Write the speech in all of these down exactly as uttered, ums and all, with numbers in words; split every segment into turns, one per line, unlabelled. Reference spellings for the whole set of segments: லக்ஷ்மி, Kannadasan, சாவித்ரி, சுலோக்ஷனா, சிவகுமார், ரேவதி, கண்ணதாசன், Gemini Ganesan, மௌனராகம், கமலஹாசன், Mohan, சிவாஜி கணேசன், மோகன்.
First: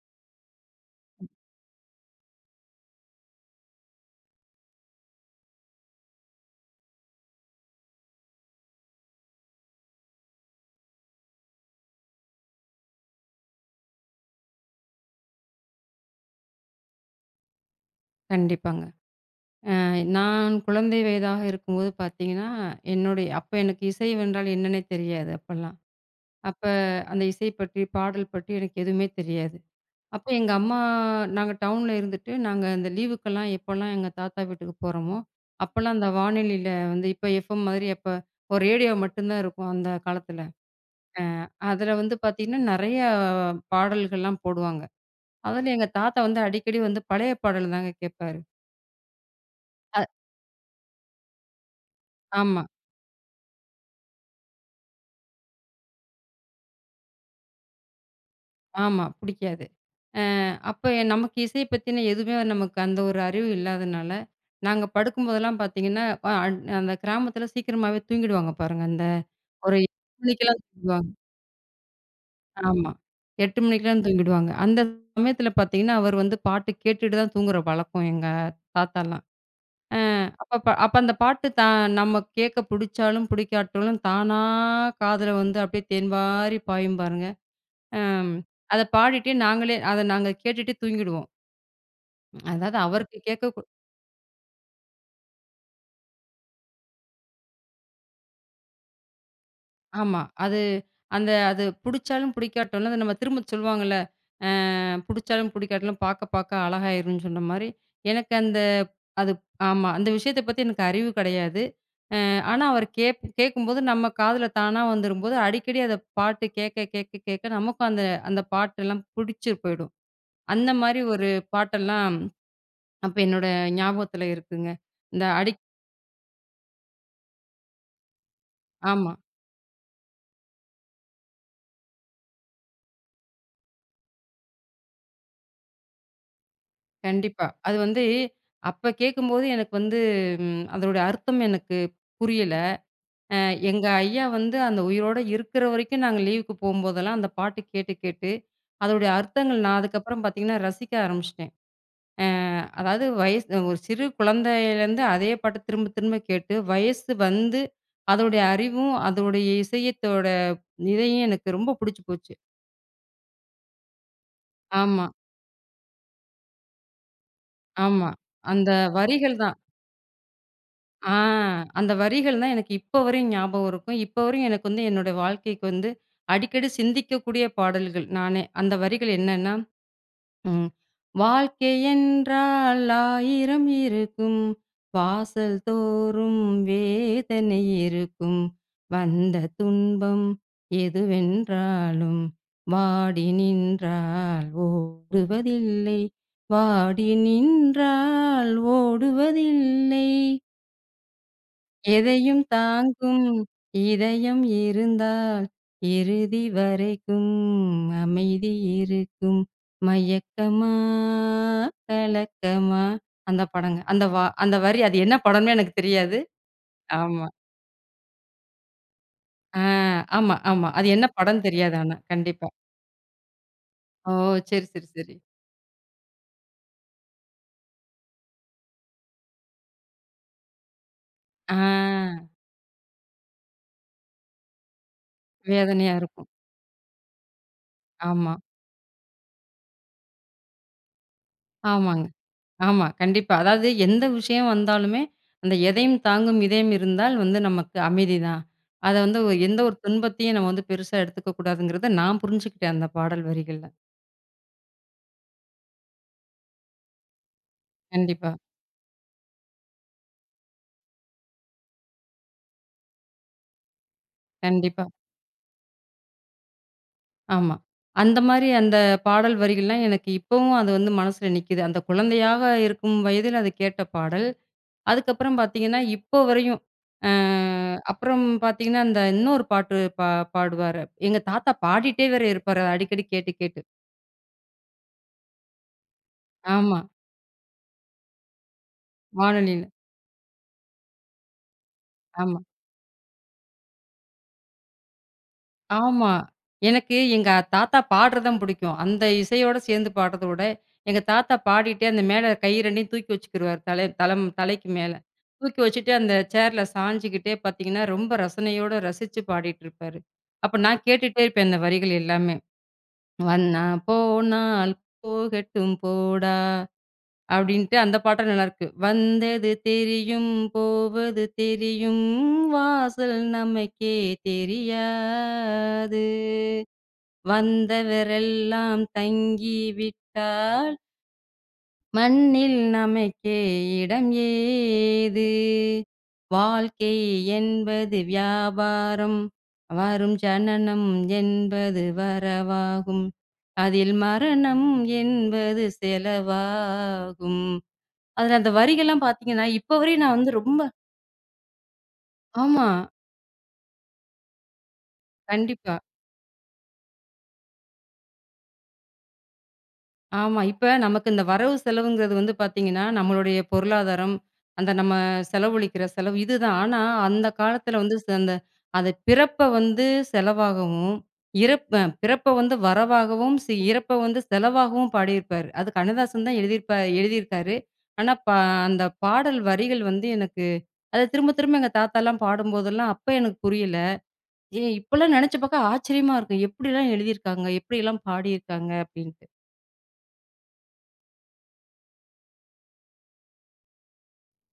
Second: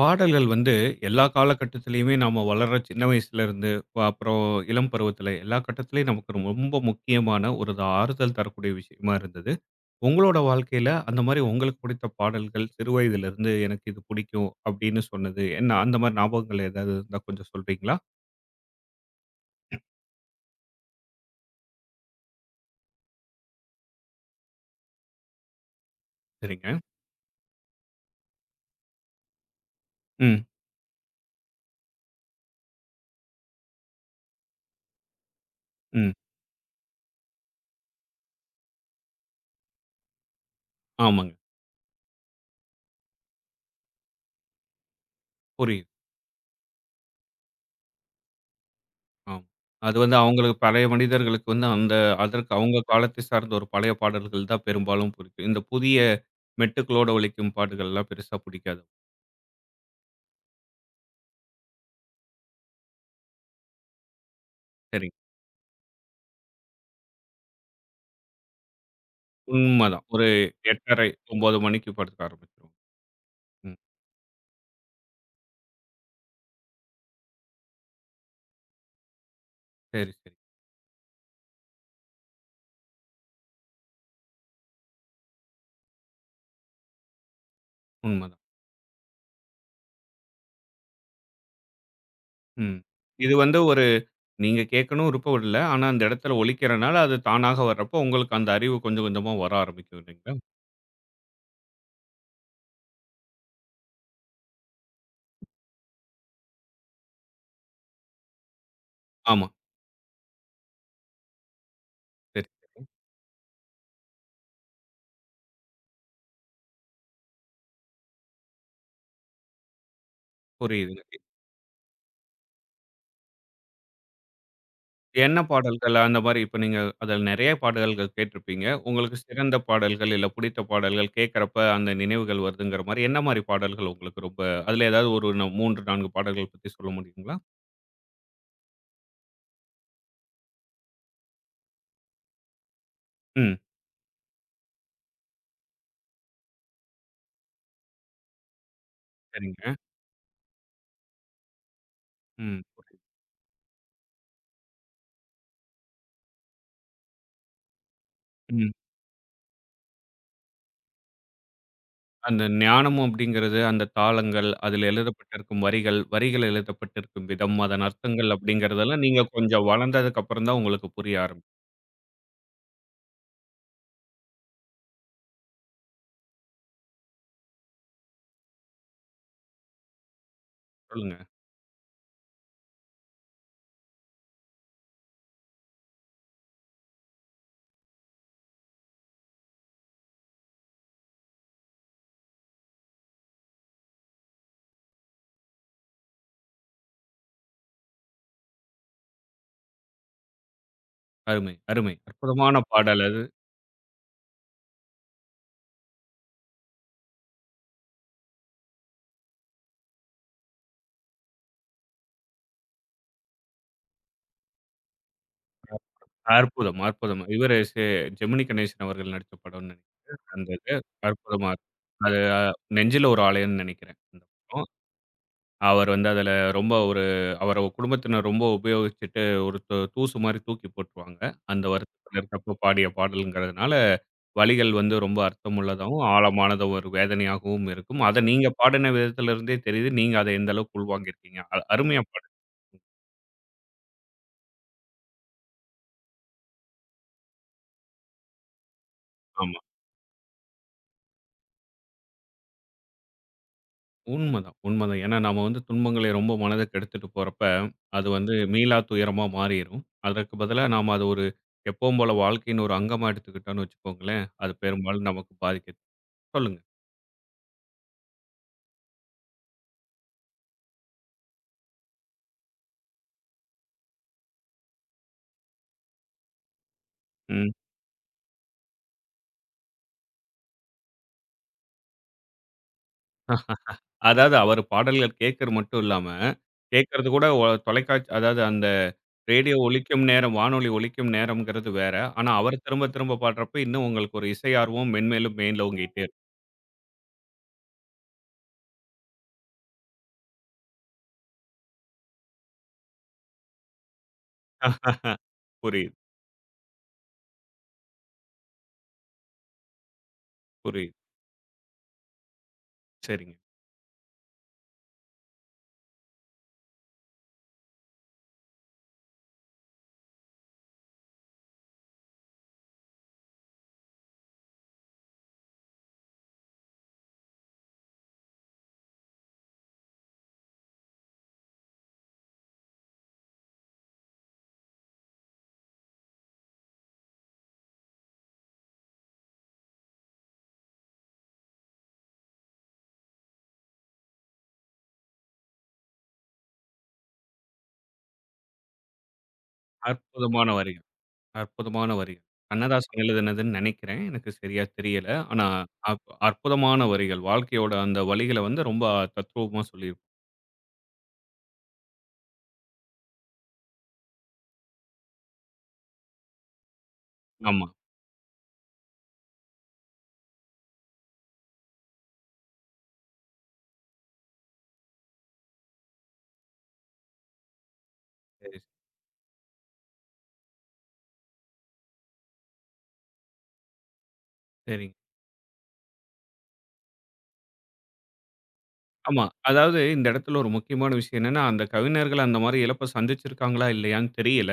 பாடல்கள் வந்து எல்லா காலகட்டத்திலயுமே நாம வளர்ற சின்ன வயசுல இருந்து வ- அப்புறம் இளம் பருவத்துல எல்லா கட்டத்திலயும் நமக்கு ரொம்ப ரொம்ப முக்கியமான ஒரு ஆறுதல் தரக்கூடிய விஷயமா இருந்தது. உங்களோட வாழ்க்கையில அந்த மாதிரி உங்களுக்கு பிடித்த பாடல்கள் சிறு வயதுல இருந்து எனக்கு இது பிடிக்கும் அப்படின்னு சொன்னது என்ன, அந்த மாதிரி ஞாபகங்கள் ஏதாவது இருந்தா கொஞ்சம் சொல்றீங்களா?
கண்டிப்பாங்க. அ நான் குழந்தை வயதாக இருக்கும்போது பார்த்தீங்கன்னா, என்னுடைய அப்ப எனக்கு இசை என்றால் என்னன்னே தெரியாது அப்பல்லாம். அப்ப
சரிங்க.
அந்த இசை பற்றி, பாடல் பற்றி எனக்கு எதுவுமே தெரியாது. அப்ப
ம்.
எங்க அம்மா நாங்க டவுன்ல இருந்துட்டு, நாங்க அந்த லீவுக்கெல்லாம் எப்போலாம் எங்க தாத்தா வீட்டுக்கு போறோமோ, அப்பல்லாம் அந்த
ம்.
வானொலியில வந்து இப்ப எஃப்எம் மாதிரி அப்ப ஒரு ரேடியோ மட்டும் தான் இருக்கும் அந்த காலத்துல.
ஆமாங்க.
அதுல வந்து பார்த்தீங்கன்னா, நெறைய பாடல்கள்லாம் போடுவாங்க. அதுல எங்க
புரியுது.
தாத்தா வந்து அடிக்கடி வந்து பழைய பாடல் தாங்க கேட்பாரு.
ஆமா. அது
அ
வந்து அவங்களுக்கு பழைய மனிதர்களுக்கு வந்து அந்த, அதற்கு
ஆமா,
அவங்க காலத்தை சார்ந்த ஒரு பழைய பாடல்கள் தான் பெரும்பாலும் பிடிக்கும். இந்த புதிய மெட்டுக்களோட ஒலிக்கும் பாட்டுகள்லாம் பெருசா பிடிக்காது.
ஆமா. புடிக்காது. அ அப்ப நமக்கு இசை பத்தின எதுவுமே நமக்கு அந்த ஒரு அறிவு இல்லாதனால, நாங்க
சரி.
படுக்கும்போதெல்லாம் பார்த்தீங்கன்னா, அ அ- அந்த கிராமத்தில சீக்கிரமாவே தூங்கிடுவாங்க பாருங்க. அந்த ஒரு எட்டு
உண்மதான். ஒரு
மணிக்கெல்லாம்
எட்டரை
தூங்கிடுவாங்க.
ஒன்பது மணிக்கு படுக்க ஆரம்பிச்சுரும்.
ஆமா. எட்டு
ம்.
மணிக்கெல்லாம் தூங்கிடுவாங்க. அந்த சமயத்தில பார்த்தீங்கன்னா, அவர் வந்து பாட்டு கேட்டுட்டு தான் தூங்குற பழக்கம் எங்க தாத்தாலாம். அ
சரி, சரி.
அப்ப அப்ப அந்த பாட்டு தா நம்ம கேட்க புடிச்சாலும் புடிக்காட்டாலும் தானா காதுல வந்து அப்படியே தேன்வாரி பாயும் பாருங்க. அம்
உண்மதான்.
அத பாடிட்டே நாங்களே அத நாங்க கேட்டுட்டே தூங்கிடுவோம். அதாவது
ம்.
அவருக்கு
இது
கேட்க
வந்து ஒரு, நீங்க கேட்கணும் விருப்பம் இல்ல. ஆனா அந்த இடத்துல ஒலிக்கிறனால அது தானாக வர்றப்போ உங்களுக்கு அந்த அறிவு கொஞ்சம் கொஞ்சமா வர ஆரம்பிக்கும்
ஆமா.
இல்லைங்களா?
அது அந்த அது புடிச்சாலும் புடிக்காட்டாலும், அது நம்ம திரும்ப சொல்லுவாங்கல்ல, அ புடிச்சாலும் புடிக்காட்டாலும் பாக்க பாக்க அழகாயிரும்ன்னு சொன்ன மாரி, எனக்கு அந்த அது
ஆமா.
ஆமா. அந்த விஷயத்த பத்தி எனக்கு அறிவு கிடையாது. அ
சரி.
ஆனா அவர் கேப் கேட்கும்போது நம்ம காதுல தானா வந்துரும்போது, அடிக்கடி அத பாட்டு கேட்க கேட்க கேட்க நமக்கும் அந்த அந்த பாட்டெல்லாம் புடிச்சு போயிடும். அந்த மாரி
புரியுதுங்க.
ஒரு பாட்டெல்லாம் அப்ப என்னோட ஞாபகத்துல இருக்குங்க. இந்த
என்ன
அடிக்
பாடல்கள் அந்த மாரி இப்ப நீங்க அதில் நெறைய பாடல்கள் கேட்டிருப்பீங்க.
ஆமா.
உங்களுக்கு சிறந்த பாடல்கள், இல்ல பிடித்த பாடல்கள் கேட்கிறப்ப அந்த நினைவுகள் வருதுங்கிற மாரி என்ன மாரி பாடல்கள் உங்களுக்கு ரொம்ப, அதில ஏதாவது ஒரு மூன்று, நான்கு பாடல்கள் பத்தி சொல்ல முடியுங்களா?
கண்டிப்பா. அது வந்து அப்ப கேட்கும்போது எனக்கு வந்து ம் அதனுடைய அர்த்தம் எனக்கு புரியல. அ
ம்.
எங்க ஐயா வந்து அந்த உயிரோட இருக்கிற வரைக்கும் நாங்க லீவுக்கு போம்போதெல்லாம் அந்த பாட்டு கேட்டு, கேட்டு அதோடைய அர்த்தங்கள்
சரிங்க.
நான் அதுக்கப்புறம் பார்த்தீங்கன்னா ரசிக்க ஆரம்பிச்சுட்டேன். அ
ம். புரியுது.
அதாவது வயசு ஒரு சிறு குழந்தையிலேருந்து அதே பாட்ட திரும்ப, திரும்ப கேட்டு வயசு வந்து அதோடைய
ம்.
அறிவும், அதோடைய இசையத்தோட இதையும் எனக்கு ரொம்ப புடிச்சு போச்சு.
அந்த ஞானமும் அப்படிங்கிறது அந்த தாளங்கள், அதில
ஆமா,
எழுதப்பட்டிருக்கும் வரிகள், வரிகள் எழுதப்பட்டிருக்கும் விதம், அதன்
ஆமா.
அர்த்தங்கள்
அந்த
அப்படிங்கிறதெல்லாம் நீங்க
வரிகள் தான்.
கொஞ்சம் வளர்ந்ததுக்கு அப்புறம் தான் உங்களுக்கு புரிய
ஆ
ஆரம்பிக்கும்.
அந்த வரிகள் தான் எனக்கு இப்போ வரையும் ஞாபகம் இருக்கும். இப்போ வரையும் எனக்கு வந்து என்னுடைய வாழ்க்கைக்கு வந்து அடிக்கடி சிந்திக்கக்கூடிய பாடல்கள் நானே. அந்த வரிகள் என்னன்னா, ம்
சொல்லுங்க.
"வாழ்க்கை என்றால் ஆயிரம் இருக்கும். வாசல் தோறும் வேதனை இருக்கும். வந்த துன்பம் எதுவென்றாலும் வாடி நின்றால் ஓடுவதில்லை. வாடி நின்றால் ஓடுவதில்லை."
அருமை, அருமை.
எதையும்
அற்புதமான பாடல் அது.
தாங்கும் இதயம் இருந்தால், இறுதி வரைக்கும் அமைதி இருக்கும். மயக்கமா? கலக்கமா? அந்த படங்க. அந்த வா அந்த வரி அது என்ன படம்னு எனக்கு தெரியாது.
அற்புதம், அற்புதம்.
ஆமா.
இவரு செ ஜெமினி கணேசன் அவர்கள் நடிச்ச
ஆ
படம்னு நினைக்கிறேன்.
ஆமா,
அந்த
ஆமா.
இது
அது என்ன படம்னு
அற்புதமா இருக்கும்.
தெரியாது ஆனா,
அது
கண்டிப்பா.
அஹ், நெஞ்சில ஒரு ஆலயம்னு நினைக்கிறேன்.
ஓ!
அந்த
சரி,
படம்.
சரி, சரி.
அவர் வந்து அதுல ரொம்ப ஒரு, அவர குடும்பத்தினர் ரொம்ப உபயோகிச்சுட்டு ஒரு து தூசு மாரி தூக்கி போட்டுருவாங்க.
ஆ
அந்த வருத்தத்துல இருக்கப்போ பாடிய பாடல்ங்கிறதுனால, வரிகள் வந்து ரொம்ப
வேதனையா
அர்த்தமுள்ளதாவும்,
இருக்கும்.
ஆழமானதும் ஒரு வேதனையாகவும் இருக்கும். அத
ஆமா,
நீங்க பாடின விதத்துல இருந்தே தெரியுது. நீங்க அத எந்த அளவுக்கு உள்வாங்கியிருக்கீங்க. அ அருமையா
ஆமாங்க.
பாடு.
ஆமா. கண்டிப்பா. அதாவது எந்த விஷயம் வந்தாலுமே, அந்த எதையும் தாங்கும் இதயம் இருந்தால் வந்து நமக்கு அமைதிதான். அத வந்து ஒ
ஆமா.
எந்த ஒரு துன்பத்தையும் நம்ம வந்து பெருசா எடுத்துக்க கூடாதுங்கிறத நான் புரிஞ்சுக்கிட்டேன் அந்த பாடல் வரிகள்ல.
உண்மதான், உண்மதான். ஏன்னா நாம வந்து துன்பங்களை ரொம்ப மனத கெடுத்துட்டு போறப்ப, அது
கண்டிப்பா,
வந்து மீளா துயரமா மாறிரும். அதற்கு பதிலா நாம அது ஒரு எப்பவும் போல வாழ்க்கையின் ஒரு அங்கமா எடுத்துக்கிட்டோம்னு வச்சுக்கோங்களேன், அது
கண்டிப்பா.
பெரும்பாலும் நமக்கு பாதிக்குது. சொல்லுங்க.
ஆமா. அந்த மாரி அந்த பாடல் வரிகள்லாம் எனக்கு இப்பவும் அது வந்து மனசுல நிக்குது. அந்த குழந்தையாக இருக்கும் வயதில் அது கேட்ட பாடல். அதுக்கப்புறம் பார்த்தீங்கன்னா, இப்போ வரையும் அ
ம்.
அப்புறம் பார்த்தீங்கன்னா, அந்த இன்னொரு பாட்டு பா பாடுவாரு. எங்க தாத்தா பாடிட்டே வேற இருப்பாரு. அத அடிக்கடி கேட்டு, கேட்டு.
அதாவது அவரு பாடல்கள் கேட்கறது மட்டும் இல்லாம,
ஆமா.
கேட்கறது கூட ஒ தொலைக்காட்சி அதாவது அந்த ரேடியோ
வானொலியில.
ஒலிக்கும் நேரம், வானொலி ஒலிக்கும் நேரம்ங்கிறது வேற. ஆனா
ஆமா,
அவர் திரும்ப திரும்ப பாடுறப்ப இன்னும் உங்களுக்கு ஒரு இசை ஆர்வம் மென்மேலும் மேலோங்கிட்டே
ஆமா.
இருக்கும்.
எனக்கு எங்க தாத்தா பாடுறது தான் பிடிக்கும். அந்த இசையோட சேர்ந்து பாடுறத விட, எங்க தாத்தா பாடிட்டே அந்த மேல கை ரெண்டும் தூக்கி வச்சுக்கிருவாரு. தலை தலம் தலைக்கு மேல. தூக்கி வச்சுட்டு
புரியுது,
அந்த சேர்ல சாஞ்சுகிட்டே பார்த்தீங்கன்னா, ரொம்ப ரசனையோட ரசிச்சு பாடிட்டுருப்பாரு. அப்ப நான்
புரியுது.
கேட்டுட்டே இருப்பேன், அந்த வரிகள் எல்லாமே.
சரிங்க.
"வண்ணா போனால் போகட்டும் போடா" அப்படின்ட்டு அந்த பாட்டும் நல்லாயிருக்கு. "வந்தது தெரியும், போவது தெரியும், வாசல் நமக்கே தெரியாது. வந்தவரெல்லாம் தங்கி விட்டால், மண்ணில் நமக்கே இடம் ஏது? வாழ்க்கை என்பது வியாபாரம், வரும் ஜனனம் என்பது வரவாகும். அதில் மரணம் என்பது செலவாகும்." அதுல அந்த வரிகள்லாம் பார்த்தீங்கன்னா, இப்ப வரையும் நான் வந்து
அற்புதமான
ரொம்ப
வரிகள். அற்புதமான வரிகள்.
ஆமா.
கண்ணதாசன் எழுதினதுன்னு நினைக்கிறேன். எனக்கு சரியா தெரியல. ஆனா
கண்டிப்பா.
அப் அற்புதமான வரிகள். வாழ்க்கையோட அந்த வலிகள வந்து ரொம்ப தத்ரூபமா சொல்லியிருப்பாங்க.
ஆமா. இப்ப நமக்கு இந்த வரவு செலவுங்கிறது வந்து பார்த்தீங்கன்னா, நம்மளுடைய பொருளாதாரம், அந்த நம்ம செலவழிக்கிற செலவு இதுதான். ஆனா, அந்த
ம். ஆமா.
காலத்துல வந்து ச அந்த அத பிறப்ப வந்து செலவாகவும், இறப்ப பிறப்ப வந்து வரவாகவும், சி இறப்ப வந்து செலவாகவும் பாடியிருப்பாரு. அது கண்ணதாசன் தான் எழுதியிருப்பா எழுதியிருக்காரு. ஆனா, பா
சரி,
அந்த பாடல் வரிகள் வந்து எனக்கு அத திரும்ப திரும்ப எங்க தாத்தாலாம் பாடும்போதெல்லாம், அப்ப எனக்கு புரியல. ஏ
சரிங்க.
இப்பலாம் நெனச்சு பாக்க ஆச்சரியமா இருக்கு. எப்படிலாம் எழுதியிருக்காங்க? எப்படியெல்லாம் பாடியிருக்காங்க
ஆமா.
அப்டின்ட்டு.
அதாவது இந்த இடத்துல ஒரு முக்கியமான விஷயம் என்னன்னா, அந்த கவிஞர்கள் அந்த மாரி இழப்ப சந்திச்சிருக்காங்களா இல்லையான்னு தெரியல.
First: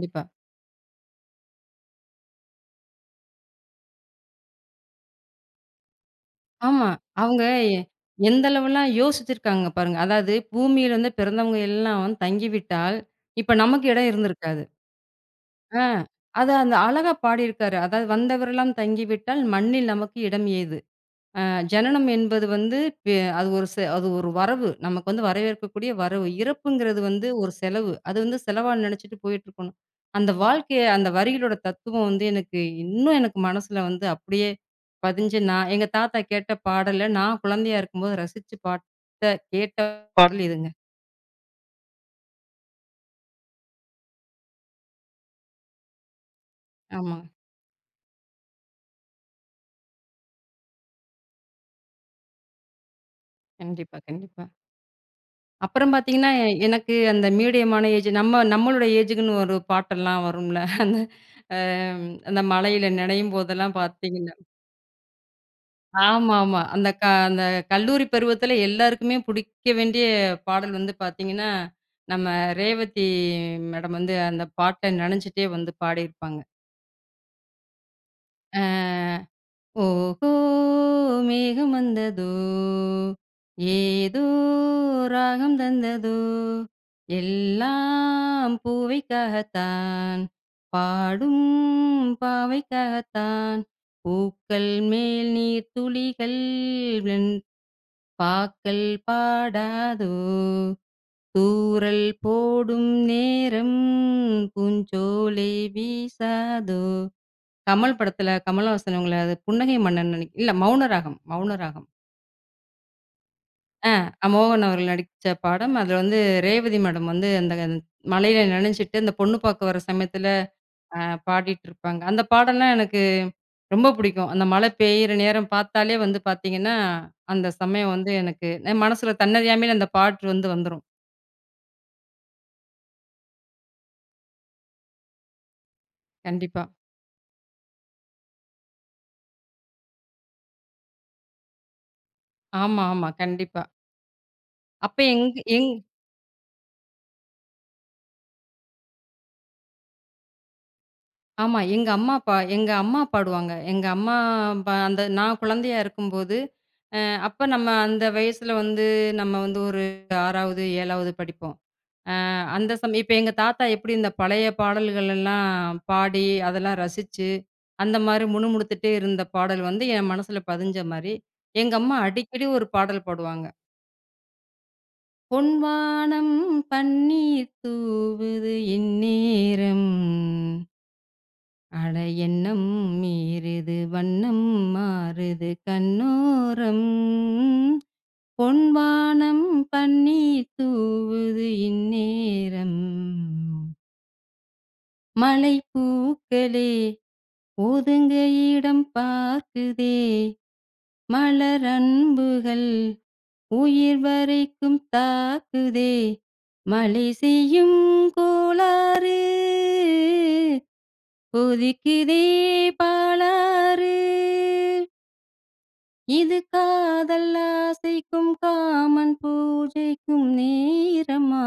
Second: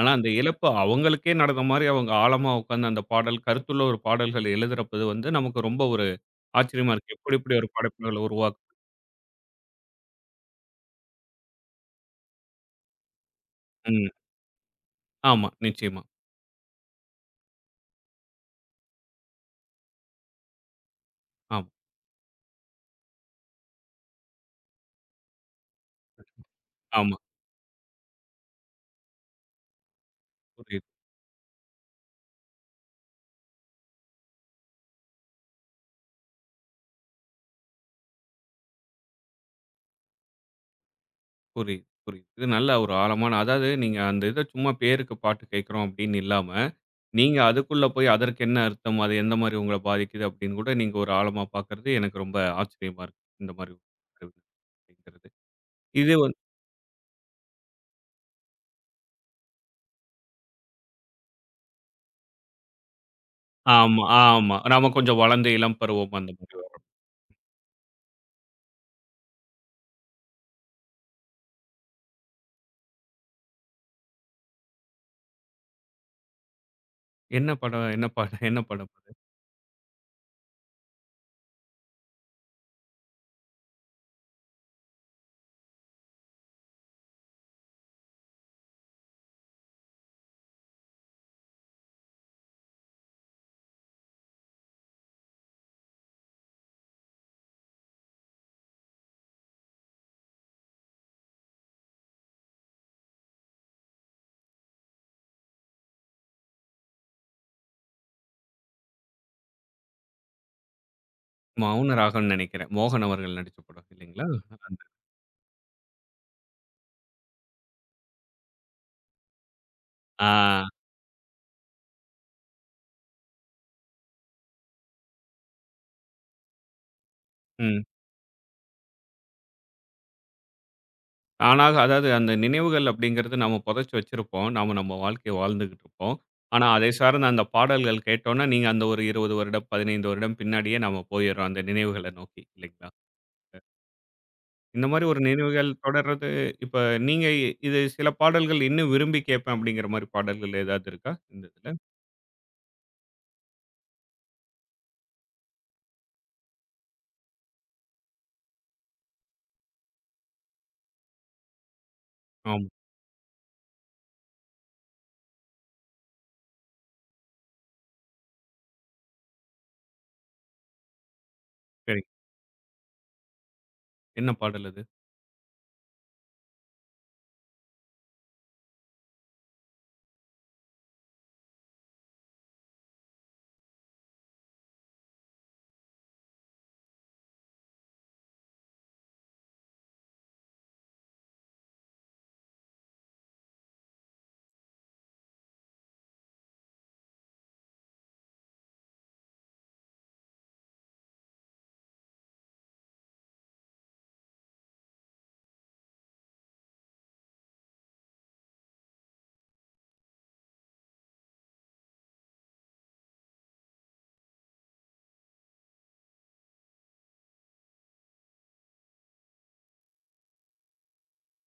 ஆனா அந்த இழப்பு அவங்களுக்கே நடந்த மாரி அவங்க ஆழமா உட்கார்ந்து அந்த பாடல் கருத்துள்ள ஒரு பாடல்கள் எழுதுறப்பது வந்து நமக்கு ரொம்ப ஒரு
ஆமா.
ஆச்சரியமா இருக்கு. எப்படி
அவங்க
இப்படி ஒரு
எ
படைப்புகள
எந்த
உருவாக்க.
அளவுலாம் யோசிச்சிருக்காங்க பாருங்க. அதாவது பூமியில வந்து பிறந்தவங்க எல்லாம் தங்கிவிட்டால், இப்ப நமக்கு
ம்.
இடம் இருந்திருக்காது.
ஆமா.
ஆ.
நிச்சயமா.
அத அந்த அழகா பாடியிருக்காரு. அதாவது "வந்தவரெல்லாம் தங்கிவிட்டால் மண்ணில் நமக்கு இடம் ஏது?" அ
ஆமா,
ஜனனம் என்பது வந்து பெ அது ஒரு செ அது ஒரு வரவு. நமக்கு வந்து வரவேற்கக்கூடிய வரவு. இறப்புங்கிறது
ஆமா.
வந்து ஒரு செலவு. அது வந்து செலவா நெனச்சுட்டு போயிட்டுருக்கணும். அந்த வாழ்க்கைய
புரியுது.
அந்த வரிகளோட தத்துவம் வந்து எனக்கு இன்னும் எனக்கு மனசுல வந்து அப்படியே பதிஞ்சு நான் எங்க தாத்தா கேட்ட பாடல நான் குழந்தையா இருக்கும்போது ரசிச்சு பாத்த கேட்ட பாடல் இதுங்க.
புரியுது, புரியுது. இது நல்ல ஒரு ஆழமான, அதாவது நீங்க அந்த இத சும்மா பேருக்கு பாட்டு கேட்கிறோம் அப்படின்னு இல்லாம,
ஆமா.
நீங்க அதுக்குள்ள போய் அதற்கு என்ன அர்த்தம்? அது எந்த மாரி உங்கள பாதிக்குது அப்படின்னு கூட நீங்க ஒரு ஆழமா பார்க்கிறது எனக்கு ரொம்ப ஆச்சரியமா இருக்கு. இந்த மாரி
கண்டிப்பா, கண்டிப்பா.
அப்படிங்கிறது.
அப்புறம்
இது
பாத்தீங்கன்னா,
வந்து,
எ- எனக்கு அந்த மீடியமான ஏஜ் நம்ம நம்மளோட ஏஜுக்குன்னு ஒரு பாட்டெல்லாம் வரும்ல. அந்த அந்த மழையில நனையும் போதெல்லாம்
ஆமா,
பாத்தீங்கன்னா
ஆமா. நாம கொஞ்சம் வளர்ந்து இளம் பருவம் அந்த மாரி
ஆமாமா.
வரும்.
அந்த க அந்த கல்லூரி பருவத்தில எல்லாருக்குமே பிடிக்க வேண்டிய பாடல் வந்து பார்த்தீங்கன்னா, நம்ம ரேவதி மேடம் வந்து அந்த பாட்ட நெனஞ்சுட்டே வந்து பாடியிருப்பாங்க.
என்ன படம்? என்ன படம்? என்ன படம் அது?
அ ஓஹோ! மேகம் வந்ததோ! ஏதோ ராகம் தந்ததோ! எல்லாம் பூவைக்காகத்தான், பாடும் பாவைக்காகத்தான், பூக்கள் மேல் நீர்த்துளிகள் பாக்கல் பாடாதோ! தூறல் போடும் நேரம் பூஞ்சோலை வீசாதோ! கமல் படத்துல கமலஹாசன் அவங்கள அது புன்னகை மன்னன் நெனைக் இல்ல மௌனராகம், மௌனராகம்.
மௌன ராகம்னு நெனைக்கிறேன். மோகன் அவர்கள் நடிச்ச படம் இல்லைங்களா?
அ மோகன்
அந்த
அவர்கள் நடிச்ச படம். அதுல வந்து ரேவதி மேடம் வந்து அந்த மழையில நனஞ்சுட்டு, அந்த பொண்ணு பார்க்க வர
ஆ.
சமயத்துல அ பாடிட்டுருப்பாங்க. அந்த பாடல்லாம் எனக்கு ரொம்ப பிடிக்கும். அந்த மழை பெய்யிற நேரம் பார்த்தாலே வந்து பார்த்தீங்கன்னா, அந்த
ம்.
சமயம் வந்து எனக்கு என் மனசுல தன்னறியாமையில அந்த பாட்டு வந்து வந்துரும்.
ஆனாக அதாவது அந்த நினைவுகள் அப்படிங்கிறது நாம புதைச்சு வச்சிருப்போம். நாம நம்ம வாழ்க்கைய வாழ்ந்துகிட்டு இருப்போம்.
கண்டிப்பா.
ஆனா, அதை சார்ந்த அந்த பாடல்கள் கேட்டோம்னா, நீங்க அந்த ஒரு இருபது வருடம், பதினைந்து வருடம் பின்னாடியே நாம போயிர்றோம் அந்த நினைவுகள நோக்கி
ஆமா,
இல்லைங்களா?
ஆமா. கண்டிப்பா.
இந்த
அப்ப
மாரி ஒரு
எங்க
நினைவுகள்
எங்
தொடர்றது. இப்ப நீங்க இது சில பாடல்கள் இன்னும் விரும்பி கேட்பேன் அப்படிங்கிற மாரி பாடல்கள் ஏதாவது இருக்கா? இந்த
ஆமா.
இதுல?
எங்க அம்மா, அப்பா எங்க அம்மா பாடுவாங்க. எங்க அம்மா ப அந்த நான் குழந்தையா இருக்கும்போது, அ அப்ப நம்ம அந்த வயசுல வந்து நம்ம வந்து ஒரு ஆறாவது, ஏழாவது படிப்போம். அ
ஆமா.
அந்த சமயம் இப்ப எங்க தாத்தா எப்படி இந்த பழைய பாடல்கள் எல்லாம் பாடி, அதெல்லாம் ரசிச்சு, அந்த மாரி முணுமுணுத்துட்டே இருந்த பாடல் வந்து என் மனசுல பதிஞ்ச மாரி, எங்க அம்மா
சரி.
அடிக்கடி ஒரு பாடல் பாடுவாங்க.
என்ன பாடல் அது?
பொன்வானம் பன்னீர் தூவுது இந்நேரம். அட எண்ணம் மீறுது வண்ணம் மாறுது கண்ணோரம் பொன்வானம் பன்னீர் தூவுது இந்நேரம் மலை பூக்களே ஒதுங்க இடம் பார்க்குதே மலரன்புகள் உயிர் வரைக்கும் தாக்குதே மழை செய்யும் கோளாறு கொதிக்குதே பாலாறு இது காதல் ஆசைக்கும் காமன் பூஜைக்கும் நேரமா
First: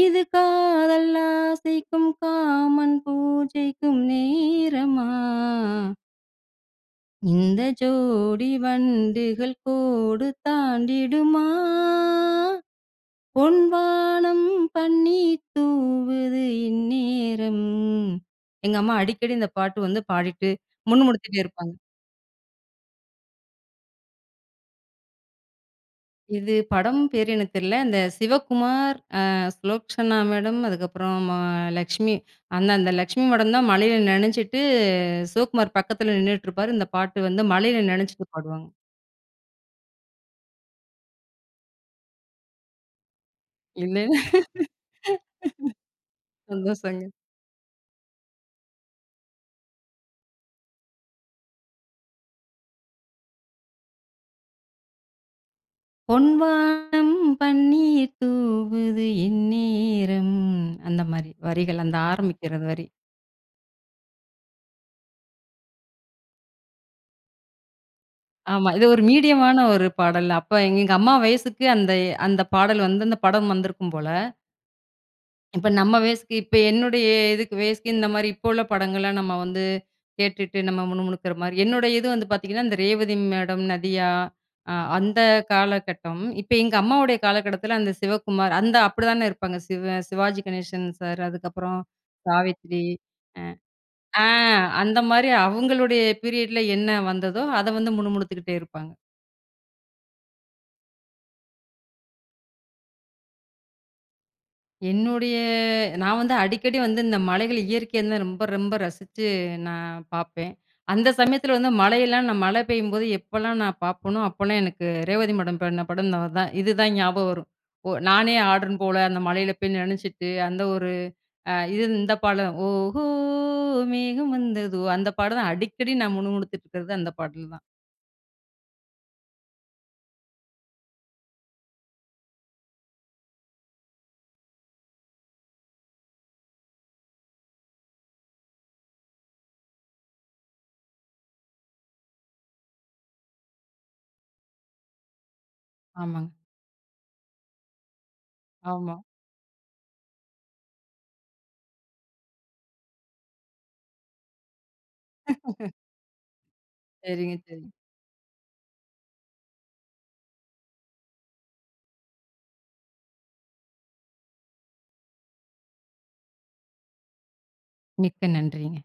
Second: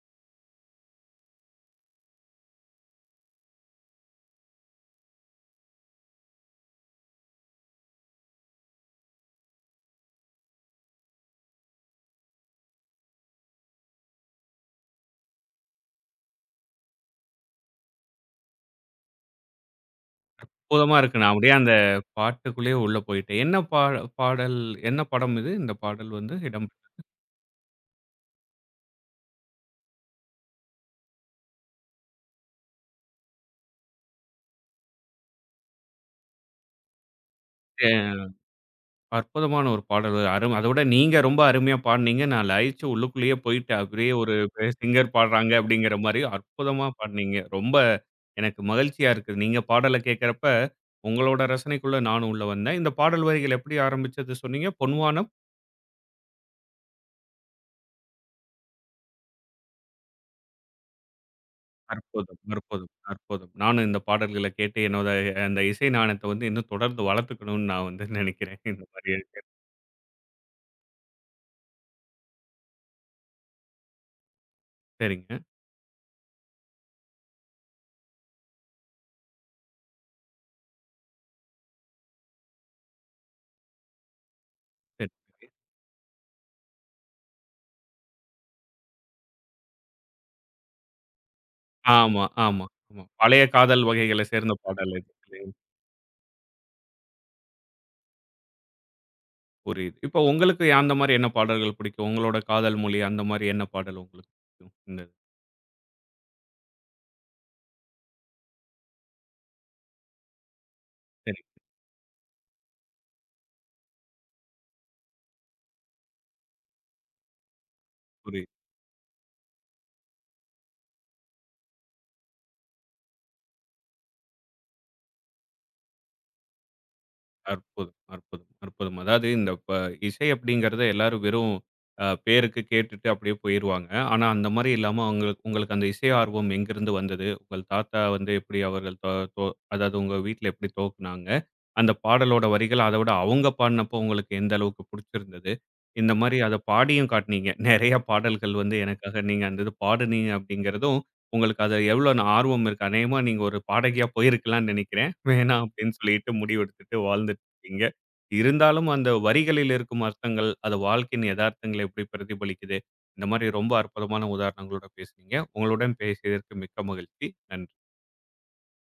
இது காதல் ஆசைக்கும் காமன் பூஜைக்கும் நேரமா இந்த ஜோடி வண்டுகள் கோடு தாண்டிடுமா பொன்வானம் பன்னி தூவுது இந்நேரம் எங்க அம்மா அடிக்கடி இந்த பாட்டு வந்து பாடிட்டு
அற்புதமா இருக்கு. நான்
முணுமுணுத்துட்டே
அப்படியே அந்த
இருப்பாங்க.
பாட்டுக்குள்ளேயே உள்ள போயிட்டேன். என்ன பா பாடல் என்ன படம் இது? இந்த பாடல் வந்து
இது
இடம்
படம் பேரு எனக்கு தெரியல. இந்த சிவகுமார், அ சுலோக்ஷனா மேடம், அதுக்கப்புறம் ம லக்ஷ்மி அந்த அந்த லக்ஷ்மி மேடம் தான் மழையில நனைஞ்சுட்டு சிவகுமார் பக்கத்துல நின்னுட்டு இருப்பாரு. இந்த பாட்டு வந்து மழையில
பெ
நனைஞ்சுட்டு பாடுவாங்க.
அற்புதமான ஒரு பாடல். அரும் அதவிட நீங்க ரொம்ப அருமையா பாடுனீங்க. நான் லயிச்சு உள்ளுக்குள்ளேயே போயிட்டேன். அப்படியே
இல்லைன்னா
ஒரு பெ சிங்கர் பாடுறாங்க அப்படிங்கிற மாரி அற்புதமா
சந்தோஷங்க.
பாடுனீங்க. ரொம்ப எனக்கு மகிழ்ச்சியா இருக்கு. நீங்க பாடல கேட்கிறப்ப, உங்களோட ரசனைக்குள்ள நானும் உள்ள வந்தேன். இந்த பாடல் வரிகள் எப்படி ஆரம்பிச்சது சொன்னீங்க? பொன்வானம்.
பொன்வானம் பன்னீர் தூவுது இந்நேரம். அந்த மாரி வரிகள். அந்த
அற்புதம்,
ஆரம்பிக்கிறது வரி.
அற்புதம், அற்புதம். நானும் இந்த பாடல்கள கேட்டு என்னோட அந்த இசை நாணத்த வந்து இன்னும் தொடர்ந்து வளர்த்துக்கணும்னு நான் வந்து நினைக்கிறேன்.
ஆமா.
இந்த
இது ஒரு
மாரி
மீடியமான ஒரு பாடல். அப்ப எங்க எங்க அம்மா வயசுக்கு அந்த அந்த பாடல் வந்து அந்த படம் வந்திருக்கும் போல.
சரிங்க.
இப்ப நம்ம வயசுக்கு இப்ப என்னுடைய இதுக்கு வயசுக்கு இந்த மாரி இப்போ உள்ள படங்கள்லாம் நம்ம வந்து கேட்டுட்டு நம்ம முணுமுணுக்கிற மாரி, என்னுடைய இது வந்து பார்த்தீங்கன்னா, இந்த ரேவதி மேடம், நதியா அ
சரி,
அந்த
சரி.
காலகட்டம். இப்ப எங்க அம்மாவுடைய காலகட்டத்தில அந்த சிவகுமார் அந்த அப்படிதானே இருப்பாங்க. சிவ சிவாஜி கணேசன் சார், அதுக்கப்புறம்
ஆமா, ஆமா,
சாவித்ரி.
ஆமா.
அ
பழைய காதல் வகைகள
ஆ
சேர்ந்த பாடல்
அந்த
இது.
மாரி அவங்களுடைய பீரியட்ல என்ன வந்ததோ, அத வந்து முணுமுணுத்துக்கிட்டே இருப்பாங்க.
புரியுது. இப்போ உங்களுக்கு அந்த மாரி என்ன பாடல்கள் பிடிக்கும்? உங்களோட காதல் மொழி அந்த மாரி என்ன பாடல் உங்களுக்கு பிடிக்கும்? இந்த
என்னுடைய நான் வந்து அடிக்கடி வந்து இந்த மலைகள் இயற்கையை வந்து ரொம்ப ரொம்ப ரசிச்சு நான் பார்ப்பேன். அந்த
சரி.
சமயத்துல வந்து மழையெல்லாம் நான் மழை பெய்யும்போது எப்பலாம் நான் பார்ப்பேனோ, அப்போலாம் எனக்கு ரேவதி மேடம் பண்ண படம் நா தான் இதுதான் ஞாபகம் வரும். ஓ நானே
புரியுது.
ஆடுறன் போல அந்த மழையில போய் நனஞ்சிட்டு அந்த ஒரு அ இது இந்த பாடல் ஓஹோ! மேகம் வந்ததோ! அந்த பாடல் தான் அடிக்கடி நான் முணுமுணுத்துட்டு இருக்கிறது அந்த பாடல் தான்.
அற்புதம், அற்புதம், அற்புதம். அதாவது இந்த ப இசை அப்படிங்கிறத எல்லாரும் வெறும் அ பேருக்கு கேட்டுட்டு அப்படியே போயிருவாங்க. ஆனா அந்த மாரி இல்லாம அவங்களுக்கு உங்களுக்கு அந்த இசை ஆர்வம் எங்கிருந்து வந்தது? உங்கள் தாத்தா வந்து எப்படி அவர்கள் தொ தொ அதாவது உங்க வீட்ல எப்படி துவக்குனாங்க? அந்த பாடலோட வரிகள் அத விட அவங்க பாடுனப்போ உங்களுக்கு எந்த அளவுக்கு புடிச்சிருந்தது? இந்த
ஆமாங்க.
மாரி அத பாடியும் காட்டுனீங்க. நெறைய பாடல்கள் வந்து
ஆமா.
எனக்காக நீங்க அந்த இது பாடுனீங்க அப்படிங்கிறதும், உங்களுக்கு அதுல எவ்வளோ ஆர்வம் இருக்கு. அநேகமா நீங்க ஒரு பாடகியா போயிருக்கலாம்னு நெனைக்கிறேன். வேணாம் அப்படின்னு சொல்லிட்டு முடிவெடுத்துட்டு வாழ்ந்து
சரிங்க, சரிங்க.
இங்க இருந்தாலும் அந்த வரிகளில் இருக்கும் அர்த்தங்கள், அது வாழ்க்கையின் எதார்த்தங்களை எப்படி பிரதிபலிக்குது, இந்த மாதிரி ரொம்ப அற்புதமான உதாரணங்களோட பேசுனீங்க. உங்களுடன் பேசியதற்கு மிக்க மகிழ்ச்சி. நன்றி.
மிக்க நன்றிங்க.